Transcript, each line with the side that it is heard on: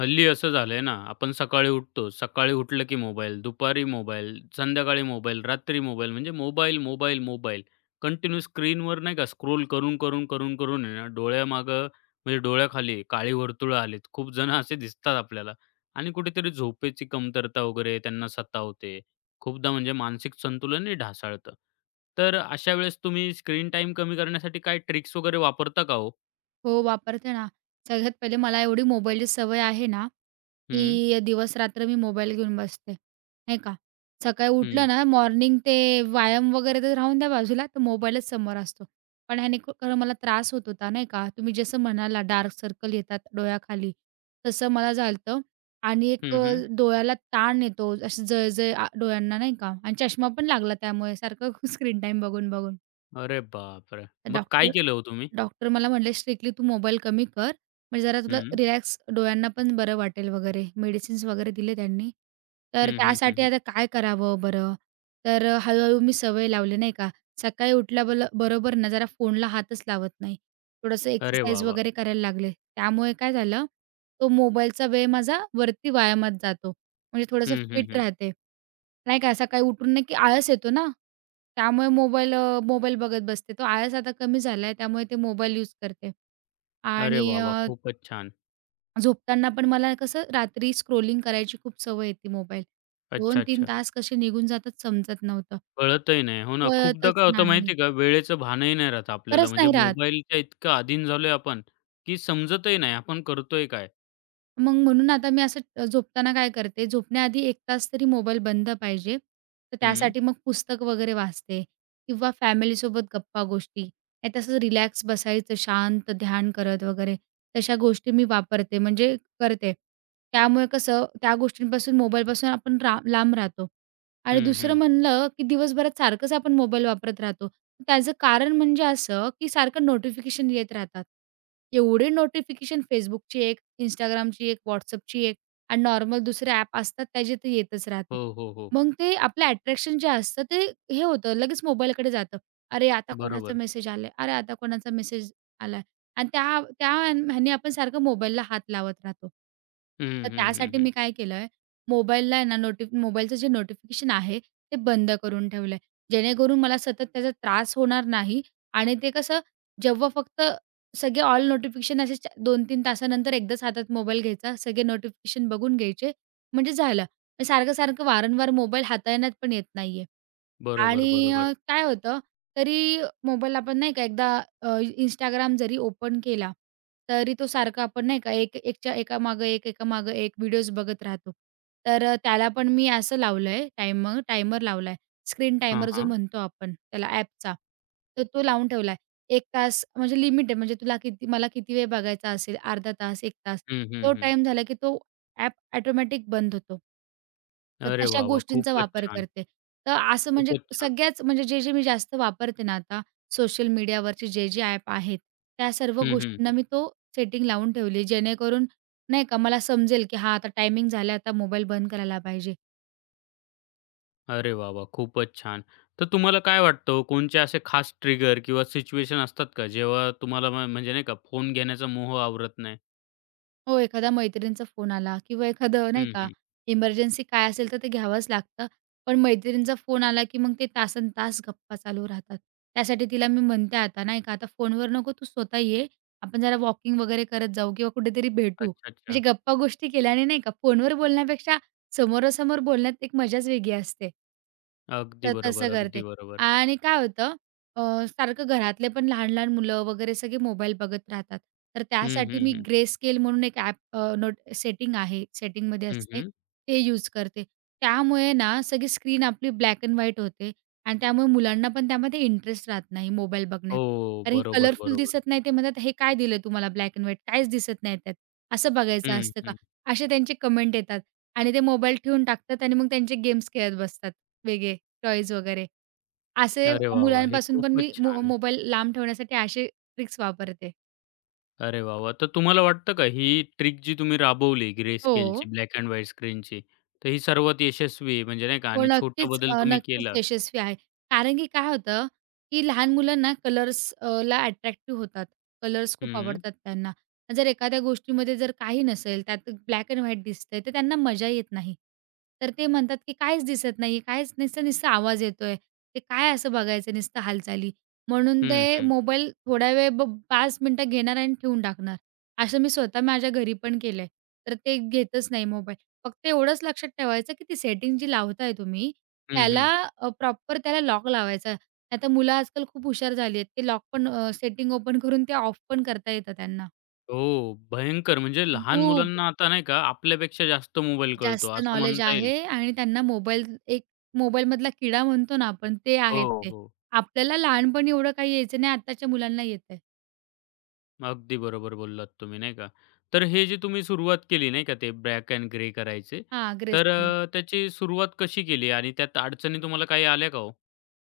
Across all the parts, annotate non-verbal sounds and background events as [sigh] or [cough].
left: हल्ली असं झालंय ना, आपण सकाळी उठतो. सकाळी उठलं की मोबाईल, दुपारी मोबाईल, संध्याकाळी मोबाईल, रात्री मोबाईल म्हणजे मोबाईल, मोबाईल, मोबाईल. कंटिन्यू स्क्रीनवर नाही का स्क्रोल करून, करून, करून, करून आहे ना डोळ्यामागं म्हणजे डोळ्याखाली काळी वर्तुळं आलीत. खूप जण असे दिसतात आपल्याला आणि कुठेतरी झोपेची कमतरता वगैरे त्यांना सतावते. खूपदा म्हणजे मानसिक संतुलनही ढासळतं. तर अशा वेळेस तुम्ही स्क्रीन टाईम कमी करण्यासाठी काय ट्रिक्स वगैरे वापरता का हो?
right: हो, वापरते ना. सगळ्यात पहिले मला एवढी मोबाईलची सवय आहे ना,
left: हं,
right: की दिवस-रात्र मी मोबाईल घेऊन बसते, नाही का. सकाळी
left: हं.
right: उठलं ना, मॉर्निंग ते व्यायाम वगैरे तर राहून द्या बाजूला, तर मोबाईलच समोर असतो. पण ह्याने खूप खरं मला त्रास होत होता, नाही का. तुम्ही जसं म्हणाला डार्क सर्कल येतात डोळ्याखाली, तसं मला झालतं आणि एक
left: हं, हं.
right: डोळ्याला ताण येतो, अशी जळजळ डोळ्यांना, नाही का आणि चष्मा पण लागला त्यामुळे सारखं [laughs] स्क्रीन टाईम बघून-बघून.
left: अरे बापरे!
right: तर
left: मग काय
right: डॉक्टर
left: केलं हो तुम्ही?
right: डॉक्टर मला म्हणाले, "स्ट्रिक्टली तू मोबाईल कमी कर, म्हणजे जरा तुला
left: हं.
right: रिलॅक्स डोळ्यांना पण बरं वाटेल वगैरे." मेडिसिन्स वगैरे दिले त्यांनी. तर
left: हं, हं, हं,
right: त्यासाठी
left: हं.
right: आता काय करावं बरं? तर हळू मी सवय लावली नाही का. सकाळी उठल्या बरोबर ना जरा फोनला हातच लावत नाही. थोडंसं
left: अरे वाह,
right: एक्सरसाइज
left: वाह!
right: वगैरे करायला लागले. त्यामुळे काय झालं, तो मोबाईलचा वेळ माझा वरती व्यायामात जातो. म्हणजे थोडंसं
left: हं, हं,
right: फिट
left: हं.
right: राहते. नाही का सकाळी उठून नाही की आळस येतो ना, त्यामुळे मोबाईल बघत बसते. तो आळस आता कमी झालाय त्यामुळे ते मोबाईल यूज करते.
left: अरे
right: आणि
left: वाह, वाह! खूपच छान.
right: झोपताना पण मला कसं रात्री स्क्रोलिंग करायची खूप सवय आहे मोबाईल.
left: अच्छा,
right: 2-3
left: अच्छा.
right: तास कसे निघून जातात समजत नव्हतं.
left: कळतही नाही. हो ना, खूपदा
right: कळतच
left: काय होतं
right: नाही.
left: माहिती आहे का, वेळेचं भानही नाही राहत आपल्याला.
right: खरंच
left: म्हणजे
right: नाही राहत.
left: मोबाईलच्या इतकं अधीन झालोय आपण, की समजतही नाही आपण करतोय काय?
right: मग म्हणून आता मी असं झोपताना काय करते, झोपण्याआधी 1 तास तरी मोबाईल बंद पाहिजे. तर
left: हं.
right: त्यासाठी मग पुस्तक वगैरे वाचते किंवा फॅमिलीसोबत गप्पा-गोष्टी, नाही तर असं रिलॅक्स बसायचं शांत ध्यान करत वगैरे, तशा गोष्टी मी वापरते म्हणजे करते. त्यामुळे कसं त्या गोष्टींपासून मोबाईलपासून आपण लांब राहतो. आणि
left: हं,
right: दुसरं
left: हं.
right: म्हणलं, की दिवसभरात सारखंच आपण मोबाईल वापरत राहतो. त्याचं कारण म्हणजे असं, की सारखं नोटिफिकेशन येत राहतात. एवढे नोटिफिकेशन Facebookची एक, Instagramची एक, WhatsAppची एक आणि नॉर्मल दुसरे ॲप असतात त्याचे ते येतच राहते.
left: हो, हो, हो.
right: मग ते आपलं अट्रॅक्शन जे असतं ते हे होतं, लगेच मोबाईलकडे जातं. अरे, आता कोणाचा
left: बरोबर.
right: मेसेज आलाय, अरे, आता कोणाचा मेसेज आलाय आणि त्या त्या ह्याने आपण सारखं मोबाईलला हात लावत राहतो.
left: हं,
right: तर
left: हं, हं,
right: त्यासाठी
left: हं.
right: मी काय केलंय, मोबाईलला आहे ना मोबाईलचं जे नोटिफिकेशन आहे ते बंद करून ठेवलंय. जेणेकरून मला सतत त्याचा त्रास होणार नाही आणि ते कसं जेव्हा फक्त सगळे ऑल नोटिफिकेशन असे च 2-3 तासानंतर एकदाच हातात मोबाईल घ्यायचा, सगळे नोटिफिकेशन बघून घ्यायचे म्हणजे झालं. सारखं-सारखं वारंवार मोबाईल हाताळण्यात पण येत नाहीये.
left: बरोबर,
right: आणि
left: बरोबर.
right: काय होतं, तरी मोबाईल आपण नाही का अ, Instagram जरी ओपन केला, तरी तो सारखा आपण नाही का एकच्या एकामागं एक, एकामागं एक व्हिडिओज बघत राहतो. तर त्याला पण मी असं लावलंय टायमर लावलाय. स्क्रीन
left: हां,
right: टायमर जो
left: हां.
right: म्हणतो आपण त्याला ॲपचा, तर तो लावून ठेवलाय. 1 तास म्हणजे लिमिट आहे म्हणजे तुला किती मला किती वेळ बघायचा असेल, अर्धा तास, 1 तास.
left: हं, हं,
right: तो
left: हं.
right: टाईम झाला की तो ॲप ऑटोमॅटिक बंद होतो. तर
left: अरे
right: तशा
left: वाह, वाह!
right: गोष्टींचा
left: खूपच
right: वापर
left: छान,
right: करते. तर असं म्हणजे
left: खूपच छान.
right: सगळ्याच म्हणजे जे-जे मी जास्त वापरते ना आता सोशल मीडियावरचे जे-जे ॲप आहेत, त्या सर्व
left: हं, हं.
right: गोष्टींना मी तो सेटिंग लावून ठेवली. जेणेकरून नाही का मला समजेल, की हा आता टायमिंग झाला, आता मोबाईल बंद करायला पाहिजे.
left: अरे वाह, वाह! खूपच छान. तर तुम्हाला काय वाटतं हो, असे खास ट्रिगर किंवा सिच्युएशन असतात का, जेव्हा तुम्हाला म्हणजे नाही का फोन घेण्याचा मोह आवरत नाही?
right: हो, एखादा मैत्रिणीचा फोन आला किंवा एखादं नाही
left: हं,
right: का,
left: हं.
right: इमर्जन्सी काय असेल तर ते घ्यावंच लागतं. पण मैत्रिणीचा फोन आला की मग ते तासन तास गप्पा चालू राहतात. त्यासाठी तिला मी म्हणते आता नाही का, आता फोनवर नको तू स्वतः ये. आपण जरा वॉकिंग वगैरे करत जाऊ किंवा कुठेतरी भेटू.
left: अच्छा,
right: म्हणजे
left: अच्छा.
right: गप्पा गोष्टी केल्याने नाही का, फोनवर बोलण्यापेक्षा समोरासमोर बोलण्यात एक मजाच वेगळी असते.
left: अगदी
right: तर तसं
left: बरोबर,
right: करते.
left: अगदी बरोबर.
right: आणि अ, सारखं घरातले पण लहान-लहान मुलं वगैरे सगळे मोबाईल बघत राहतात. तर
left: हं,
right: त्यासाठी मी
left: हं, हं.
right: ग्रे स्केल म्हणून एक ॲप सेटिंग आहे, सेटिंगमध्ये
left: हं,
right: असते.
left: हं.
right: ते यूज करते. त्यामुळे ना सगळी स्क्रीन आपली ब्लॅक एंड व्हाईट होते आणि त्यामुळे मुलांना पण त्यामध्ये इंटरेस्ट राहत नाही मोबाईल बघण्यात.
left: हो.
right: कारण
left: बरोबर,
right: कलरफुल
left: बरोबर.
right: दिसत नाही ते म्हणतात, "हे काय दिलं तुम्हाला ब्लॅक एंड व्हाईट? काहीच दिसत नाही त्यात. असं बघायचं
left: हं,
right: असतं का?"
left: हं.
right: असे त्यांचे कमेंट येतात आणि ते मोबाईल ठेवून टाकतात आणि मग त्यांचे गेम्स खेळत बसतात वेगळे. टॉयज वगैरे. असे
left: अरे वाह, वाह! हे
right: मुलांपासून पण मी
left: खूपच छान आहे.
right: मोबाईल लांब ठेवण्यासाठी असे ट्रिक्स वापरते.
left: अरे वाह, वाह! तर तुम्हाला वाटतं का ही ट्रिक जी तुम्ही राबवली ग्रे
right: हो.
left: स्केलची, ब्लॅक अँड व्हाईट स्क्रीनची, तर ही सर्वात यशस्वी आहे म्हणजे नाही का
right: हो,
left: आणि छोटा बदल तुम्ही
right: नक्कीच
left: केला.
right: यशस्वी आहे. कारण की काय होतं, की लहान मुलांना ला अट्रॅक्टिव्ह होतात. कलर्स खूप
left: हं.
right: आवडतात त्यांना. जर एखाद्या गोष्टीमध्ये जर काही नसेल, त्यात ब्लॅक एंड व्हाईट दिसतंय, तर त्यांना मजा येत नाही. तर ते म्हणतात, की काहीच दिसत नाही, काहीच नुसता-नुसता आवाज येतोय. ते काय असं बघायचं नुसतं हालचाली. म्हणून
left: हं,
right: ते
left: हं.
right: मोबाईल थोडा वेळ 5 मिनिटं घेणार आणि ठेवून टाकणार. असं मी स्वतः माझ्या घरी पण केलंय. तर ते घेतच नाही मोबाईल. फक्त एवढंच लक्षात ठेवायचं, की ती सेटिंग जी लावताय तुम्ही,
left: हं,
right: त्याला
left: हं.
right: प्रॉपर त्याला लॉक लावायचा. नाहीतर मुलं आजकाल खूप हुशार झाली आहेत. ते सेटिंग ओपन करून ते ऑफ पण करता येतं त्यांना.
left: हो, भयंकर म्हणजे लहान
right: खूप.
left: मुलांना आता नाही का आपल्यापेक्षा जास्त मोबाईल कळतो
right: जास्त
left: असं
right: नॉलेज
left: म्हणता
right: आहे
left: येईल.
right: आणि त्यांना मोबाईल एक मोबाईलमधला किडा म्हणतो ना आपण, ते
left: हो,
right: आहेत ते.
left: हो.
right: आपल्याला लहानपणी एवढं काही यायचं नाही, आत्ताच्या मुलांना येतंय.
left: अगदी बरोबर बोललात तुम्ही नाही का. तर हे जी तुम्ही सुरुवात केली नाही का ते ब्लॅक एंड ग्रे करायचे,
right: हां, ग्रेस
left: तर त्याची सुरुवात कशी केली आणि त्यात अडचणी तुम्हाला काही आल्या का हो?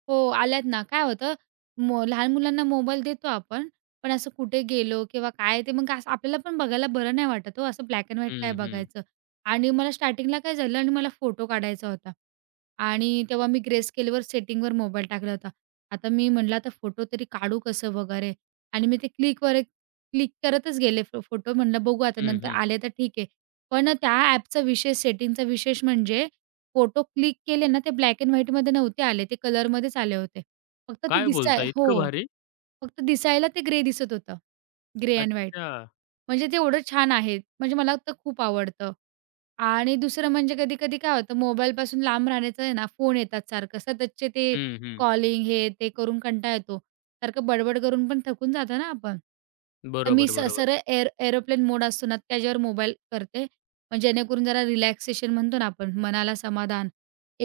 right: हो, आल्यात ना. काय होतं, लहान मुलांना मोबाईल देतो आपण, पण असं कुठे गेलो किंवा काय ते मग असं आपल्याला पण बघायला बरं नाही वाटत हो, असं ब्लॅक एंड व्हाईट काय
left: हं, हं.
right: बघायचं. आणि मला स्टार्टिंगला काय झालं आणि मला फोटो काढायचा होता आणि तेव्हा मी ग्रेस्केलवर सेटिंगवर मोबाईल टाकला होता. आता मी म्हटलं, "आता फोटो तरी काढू कसं वगैरे?" आणि मी ते क्लिकवर क्लिक करतच गेले फोटो. म्हटलं, "बघू आता
left: हं,
right: नंतर
left: हं.
right: आले तर ठीक आहे." पण त्या ॲपचा विशेष सेटिंगचा विशेष म्हणजे फोटो क्लिक केले ना, ते ब्लॅक एंड व्हाईटमध्ये नव्हते आले, ते कलरमध्येच आले होते. फक्त ते
left: काय बोलता
right: हो.
left: इतकं भारी?
right: फक्त दिसायला ते ग्रे दिसत होतं. Grey and white.
left: अच्छा.
right: म्हणजे ते एवढं छान आहे. म्हणजे मला तर खूप आवडतं. आणि दुसरं म्हणजे कधी-कधी काय होतं मोबाईलपासून लांब राहण्याचं आहे ना, फोन येतात सारखं सततचे ते
left: हं, हं.
right: कॉलिंग हे ते करून कंटाळा येतो. सारखं बडबड करून पण थकून जातो ना आपण. तर मी
left: बरोबर, बरोबर.
right: सरळ एरोप्लेन मोड असतो ना, त्याच्यावर मोबाईल करते. म्हणजे जेणेकरून जरा रिलॅक्सेशन म्हणतो ना आपण, मनाला समाधान,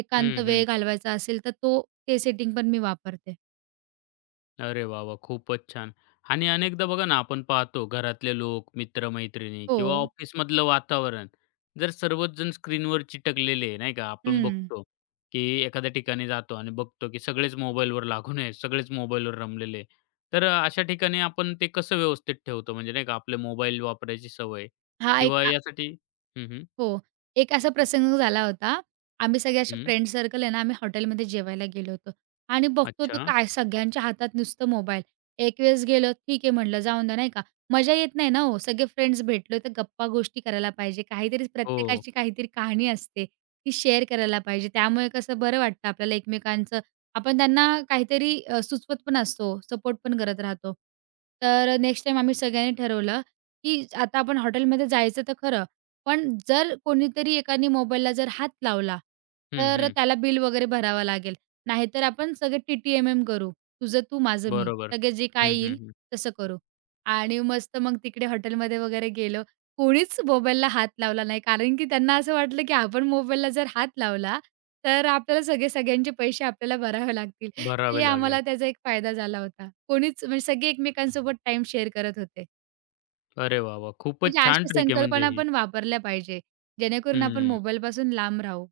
right: एकांत
left: हं,
right: वेळ
left: हं.
right: घालवायचा असेल तर ते सेटिंग पण मी वापरते.
left: अरे वाह, वाह! खूपच छान. आणि अनेकदा बघा ना, आपण पाहतो घरातले लोक, मित्र-मैत्रिणी
right: हो.
left: किंवा ऑफिसमधलं वातावरण जर सर्वच जण स्क्रीनवर चिटकलेले आहे, नाही का? आपण
right: हं.
left: बघतो, की एखाद्या ठिकाणी जातो आणि बघतो, की सगळेच मोबाईलवर लागून आहे, सगळेच मोबाईलवर रमलेले आहे. तर अशा ठिकाणी आपण ते कसं व्यवस्थित ठेवतो? म्हणजे नाही का आपले मोबाईल वापरायची सवय
right: हा एक
left: किंवा
right: आ
left: यासाठी हं, हं.
right: हो. एक असा प्रसंग झाला होता. आम्ही सगळे असे
left: हं.
right: फ्रेंड सर्कल आहे ना, आम्ही हॉटेलमध्ये जेवायला गेलो होतो आणि बघतो तर
left: अच्छा.
right: काय सगळ्यांच्या हातात नुसतं मोबाईल. एक वेळेस गेलो, ठीक आहे म्हटलं जाऊन द्या नाही का. मजा येत नाही ना हो, सगळे फ्रेंड्स भेटलो तर गप्पा गोष्टी करायला पाहिजे. काहीतरी
left: हो.
right: प्रत्येकाची काहीतरी कहाणी असते, ती शेअर करायला पाहिजे. त्यामुळे कसं बरं वाटतं आपल्याला एकमेकांचं. आपण त्यांना सुचवत पण असतो, सपोर्ट पण करत राहतो. तर नेक्स्ट टाईम आम्ही सगळ्यांनी ठरवलं, की आता आपण हॉटेलमध्ये जायचं तर खरं. पण जर कोणीतरी एकाने मोबाईलला जर हात लावला,
left: हं,
right: तर
left: हं.
right: त्याला बिल वगैरे भरावा लागेल. नाहीतर आपण सगळे टी-टी-एम-एम करू. तुझं तू, माझं मी.
left: बरोबर.
right: सगळे जे काय
left: हं, हं,
right: येईल
left: हं.
right: तसं करू. आणि मस्त मग तिकडे हॉटेलमध्ये वगैरे गेलो. कोणीच मोबाईलला हात लावला नाही. कारण की त्यांना असं वाटलं, की आपण मोबाईलला जर हात लावला, तर आपल्याला सगळे सगळ्यांचे पैसे आपल्याला भरावे लागतील. ते
left: भरावे
right: आम्हाला
left: लागेल.
right: त्याचा एक फायदा झाला होता. कोणीच म्हणजे सगळे एकमेकांसोबत टाईम शेअर करत होते.
left: अरे वाह, वाह!
right: म्हणजे
left: खूपच छान
right: अशा
left: ट्रिक आहे म्हणजे
right: संकल्पना
left: ही.
right: पण वापरल्या पाहिजे, जेणेकरून आपण
left: हम्म.
right: मोबाईलपासून लांब राहू.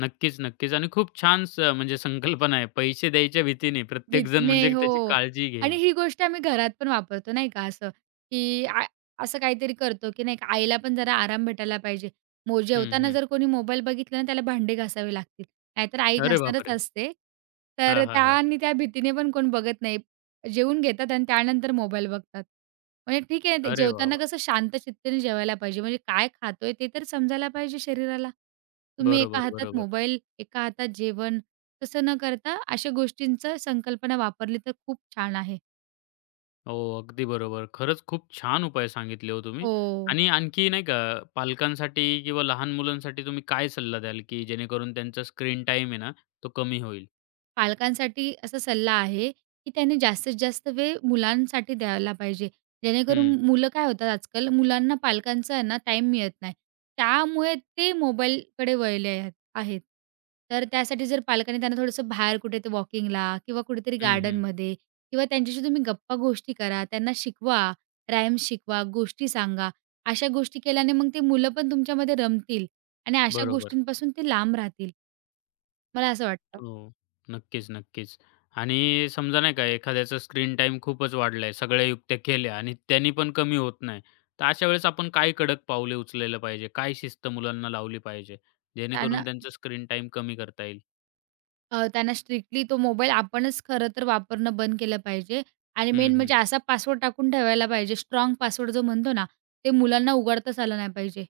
left: नक्कीच, नक्कीच आणि खूप छान म्हणजे संकल्पना आहे. पैसे द्यायच्या भीतीने प्रत्येकजण
right: भीतीने
left: म्हणजे त्याची
right: हो.
left: काळजी
right: आणि
left: घेईल.
right: ही गोष्ट आम्ही घरात पण वापरतो नाही का असं, की आ असं काहीतरी करतो, की नाही का आईला पण जरा आराम भेटायला पाहिजे.
left: हं,
right: जेवताना
left: हं.
right: जर कोणी मोबाईल बघितला ना त्याला भांडे घासावे लागतील. नाहीतर आई
left: अरे
right: घासणारच
left: बापरे!
right: असते. तर
left: हां, हां,
right: त्या
left: हां.
right: आणि त्या भीतीने पण कोण बघत नाही. जेवून घेतात आणि त्यानंतर मोबाईल बघतात. म्हणजे ठीक आहे ते
left: अरे वाह,
right: जेवताना
left: वाह!
right: कसं शांत चित्तेने जेवायला पाहिजे. म्हणजे काय खातोय ते तर समजायला पाहिजे शरीराला. तुम्ही एका
left: बरोबर,
right: हातात
left: बरोबर.
right: मोबाईल, एका हातात जेवण तसं न करता अशा गोष्टींचा संकल्पना वापरली तर खूप छान आहे.
left: हो, अगदी बरोबर. खरंच खूप छान उपाय सांगितले हो तुम्ही
right: हो.
left: आणि आणखी नाही का पालकांसाठी किंवा लहान मुलांसाठी तुम्ही काय सल्ला द्याल, की जेणेकरून त्यांचा स्क्रीन टाइम आहे ना, तो कमी होईल?
right: पालकांसाठी असा सल्ला आहे, की त्यांनी जास्तीत जास्त वेळ मुलांसाठी द्यायला पाहिजे. जेणेकरून
left: हं,
right: मुलं काय होतात आजकाल, मुलांना पालकांचा आहे ना टाईम मिळत नाही. त्यामुळे ते मोबाईलकडे वळले आहेत आहेत. तर त्यासाठी जर पालकांनी त्यांना थोडंसं बाहेर कुठे ते वॉकिंगला किंवा कुठेतरी
left: हं, हं.
right: गार्डनमध्ये किंवा त्यांच्याशी तुम्ही गप्पा-गोष्टी करा, त्यांना शिकवा, राईम्स शिकवा, गोष्टी सांगा. अशा गोष्टी केल्याने मग ते मुलं पण तुमच्यामध्ये रमतील आणि अशा
left: बरोबर.
right: गोष्टींपासून ते लांब राहतील. मला असं वाटतं.
left: हो. नक्कीच, नक्कीच. आणि समजा नाही का एखाद्याचा स्क्रीन टाईम खूपच वाढलाय, सगळ्या युक्त्या केल्या आणि त्यांनी पण कमी होत नाही. तर अशा वेळेस आपण काय कडक पावले उचलायला पाहिजे? काय शिस्त मुलांना लावली पाहिजे?
right: त्यांना
left: जेणेकरून त्यांचा स्क्रीन टाईम कमी करता येईल?
right: त्यांना स्ट्रिक्टली तो मोबाईल आपणच खरं तर वापरणं बंद केलं पाहिजे आणि
left: हं,
right: मेन
left: हं.
right: म्हणजे असा पासवर्ड टाकून ठेवायला पाहिजे, स्ट्राँग पासवर्ड जो म्हणतो ना, ते मुलांना उघडताच आलं नाही पाहिजे.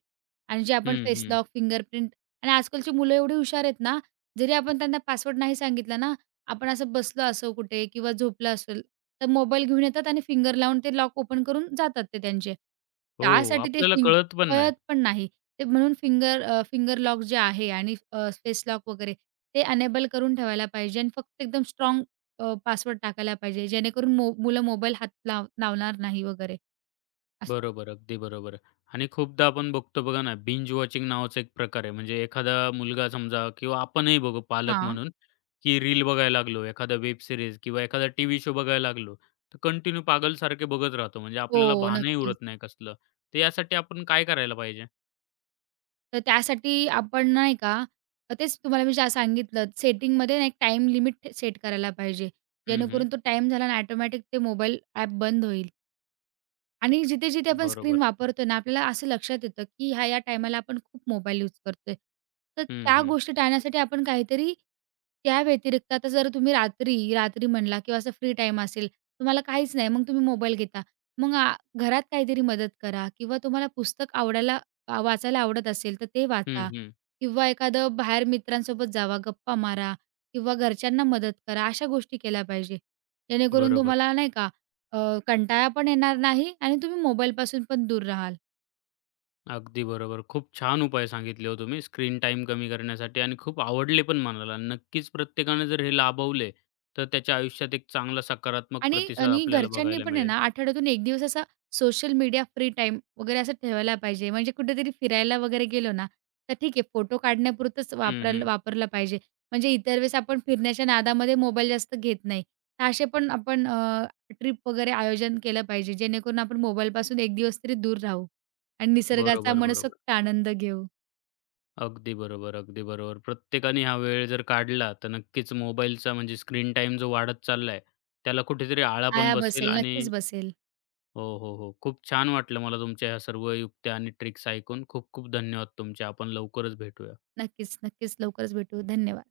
right: आणि जे आपण
left: हं,
right: फेस
left: हं.
right: लॉक, फिंगरप्रिंट आणि आजकालची मुलं एवढी हुशार आहेत ना, जरी आपण त्यांना पासवर्ड नाही सांगितला ना, आपण असं बसलो असो कुठे किंवा झोपलं असेल, तर मोबाईल घेऊन येतात आणि फिंगर लावून ते लॉक ओपन करून जातात ते त्यांचे.
left: हो.
right: त्यासाठी ते
left: आपल्याला कळत पण नाही.
right: कळत पण नाही. ते म्हणून फिंगर लॉक जे आहे आणि फेस लॉक वगैरे ते अनेबल करून ठेवायला पाहिजे आणि फक्त एकदम पासवर्ड टाकायला पाहिजे, जेणेकरून मुलं मोबाईल हात लाव लावणार नाही वगैरे. असं.
left: बरोबर. अगदी बरोबर. आणि खूपदा आपण बघतो बघा ना, बिंज वॉचिंग नावाचा एक प्रकार आहे. म्हणजे एखादा मुलगा समजा किंवा आपणही बघू पालक
right: हां.
left: म्हणून की रील बघायला लागलो, एखादा वेब सीरीज किंवा एखादा टीव्ही शो बघायला लागलो, तर कंटिन्यू पागलसारखे बघत राहतो. म्हणजे
right: हो,
left: आपल्याला भानही
right: नक्कीच.
left: उरत नाही कसलं. तर यासाठी आपण काय करायला पाहिजे?
right: तर त्यासाठी आपण नाही का तेच तुम्हाला मी जे सांगितलं सेटिंगमध्ये ना एक टाईम लिमिट सेट करायला पाहिजे.
left: हं, हं.
right: जेणेकरून तो टाईम झाला आणि ऑटोमॅटिक ते मोबाईल ॲप बंद होईल. आणि जिथे-जिथे आपण स्क्रीन
left: बरोबर.
right: वापरतोय ना, आपल्याला असं लक्षात येतं, की ह्या, या टायमाला आपण खूप मोबाईल यूज करतोय. तर
left: हं,
right: त्या
left: हं.
right: गोष्टी टाळण्यासाठी आपण काहीतरी त्या व्यतिरिक्त आता जर तुम्ही रात्री, रात्री म्हणला किंवा असं फ्री टाईम असेल, तुम्हाला काहीच नाही, मग तुम्ही मोबाईल घेता. मग आ घरात काहीतरी मदत करा किंवा तुम्हाला वाचायला आवडत असेल, तर ते
left: हं,
right: वाचा
left: हं.
right: किंवा एखादं बाहेर मित्रांसोबत जावा, गप्पा मारा किंवा घरच्यांना मदत करा. अशा गोष्टी केल्या पाहिजे. जेणेकरून
left: बरोबर.
right: तुम्हाला नाही का कंटाळा पण येणार नाही आणि तुम्ही मोबाईलपासून पण दूर राहाल
left: अगदी बरोबर. खूप छान उपाय सांगितले हो तुम्ही स्क्रीन टाईम कमी करण्यासाठी आणि खूप आवडले पण मला. नक्कीच प्रत्येकाने जर हे लाभवले, तर त्याच्या आयुष्यात एक चांगला सकारात्मक
right: आणि
left: प्रतिसाद
right: आणि
left: आपल्याला
right: घरच्यांनी
left: बघायला
right: पण आहे
left: मिळेल.
right: ना आठवड्यातून एक दिवस असा सोशल मीडिया फ्री टाईम वगैरे असं ठेवायला पाहिजे. म्हणजे कुठेतरी फिरायला वगैरे गेलो ना, तर ठीक आहे फोटो काढण्यापुरतंच
left: हं, हं.
right: वापरला पाहिजे. म्हणजे इतर वेळेस आपण फिरण्याच्या नादामध्ये मोबाईल जास्त घेत नाही. तर असे पण आपण ट्रिप वगैरे आयोजन केलं पाहिजे, जेणेकरून आपण मोबाईलपासून एक दिवस तरी दूर राहू आणि निसर्गाचा
left: बरोबर, बरोबर.
right: मनसोक्त आनंद घेऊ.
left: अगदी बरोबर, अगदी बरोबर. प्रत्येकाने हा वेळ जर काढला, तर नक्कीच मोबाईलचा म्हणजे स्क्रीन टाइम जो वाढत चाललाय, त्याला कुठेतरी आळा पण
right: आळा
left: बसेल
right: बसेल,
left: आणि
right: नक्कीच बसेल.
left: हो, हो, हो. खूप छान वाटलं मला तुमच्या ह्या सर्व युक्त्या आणि ट्रिक्स ऐकून. खूप खूप धन्यवाद तुमचे. आपण लवकरच भेटूया.
right: नक्कीच, नक्कीच लवकरच भेटू. धन्यवाद.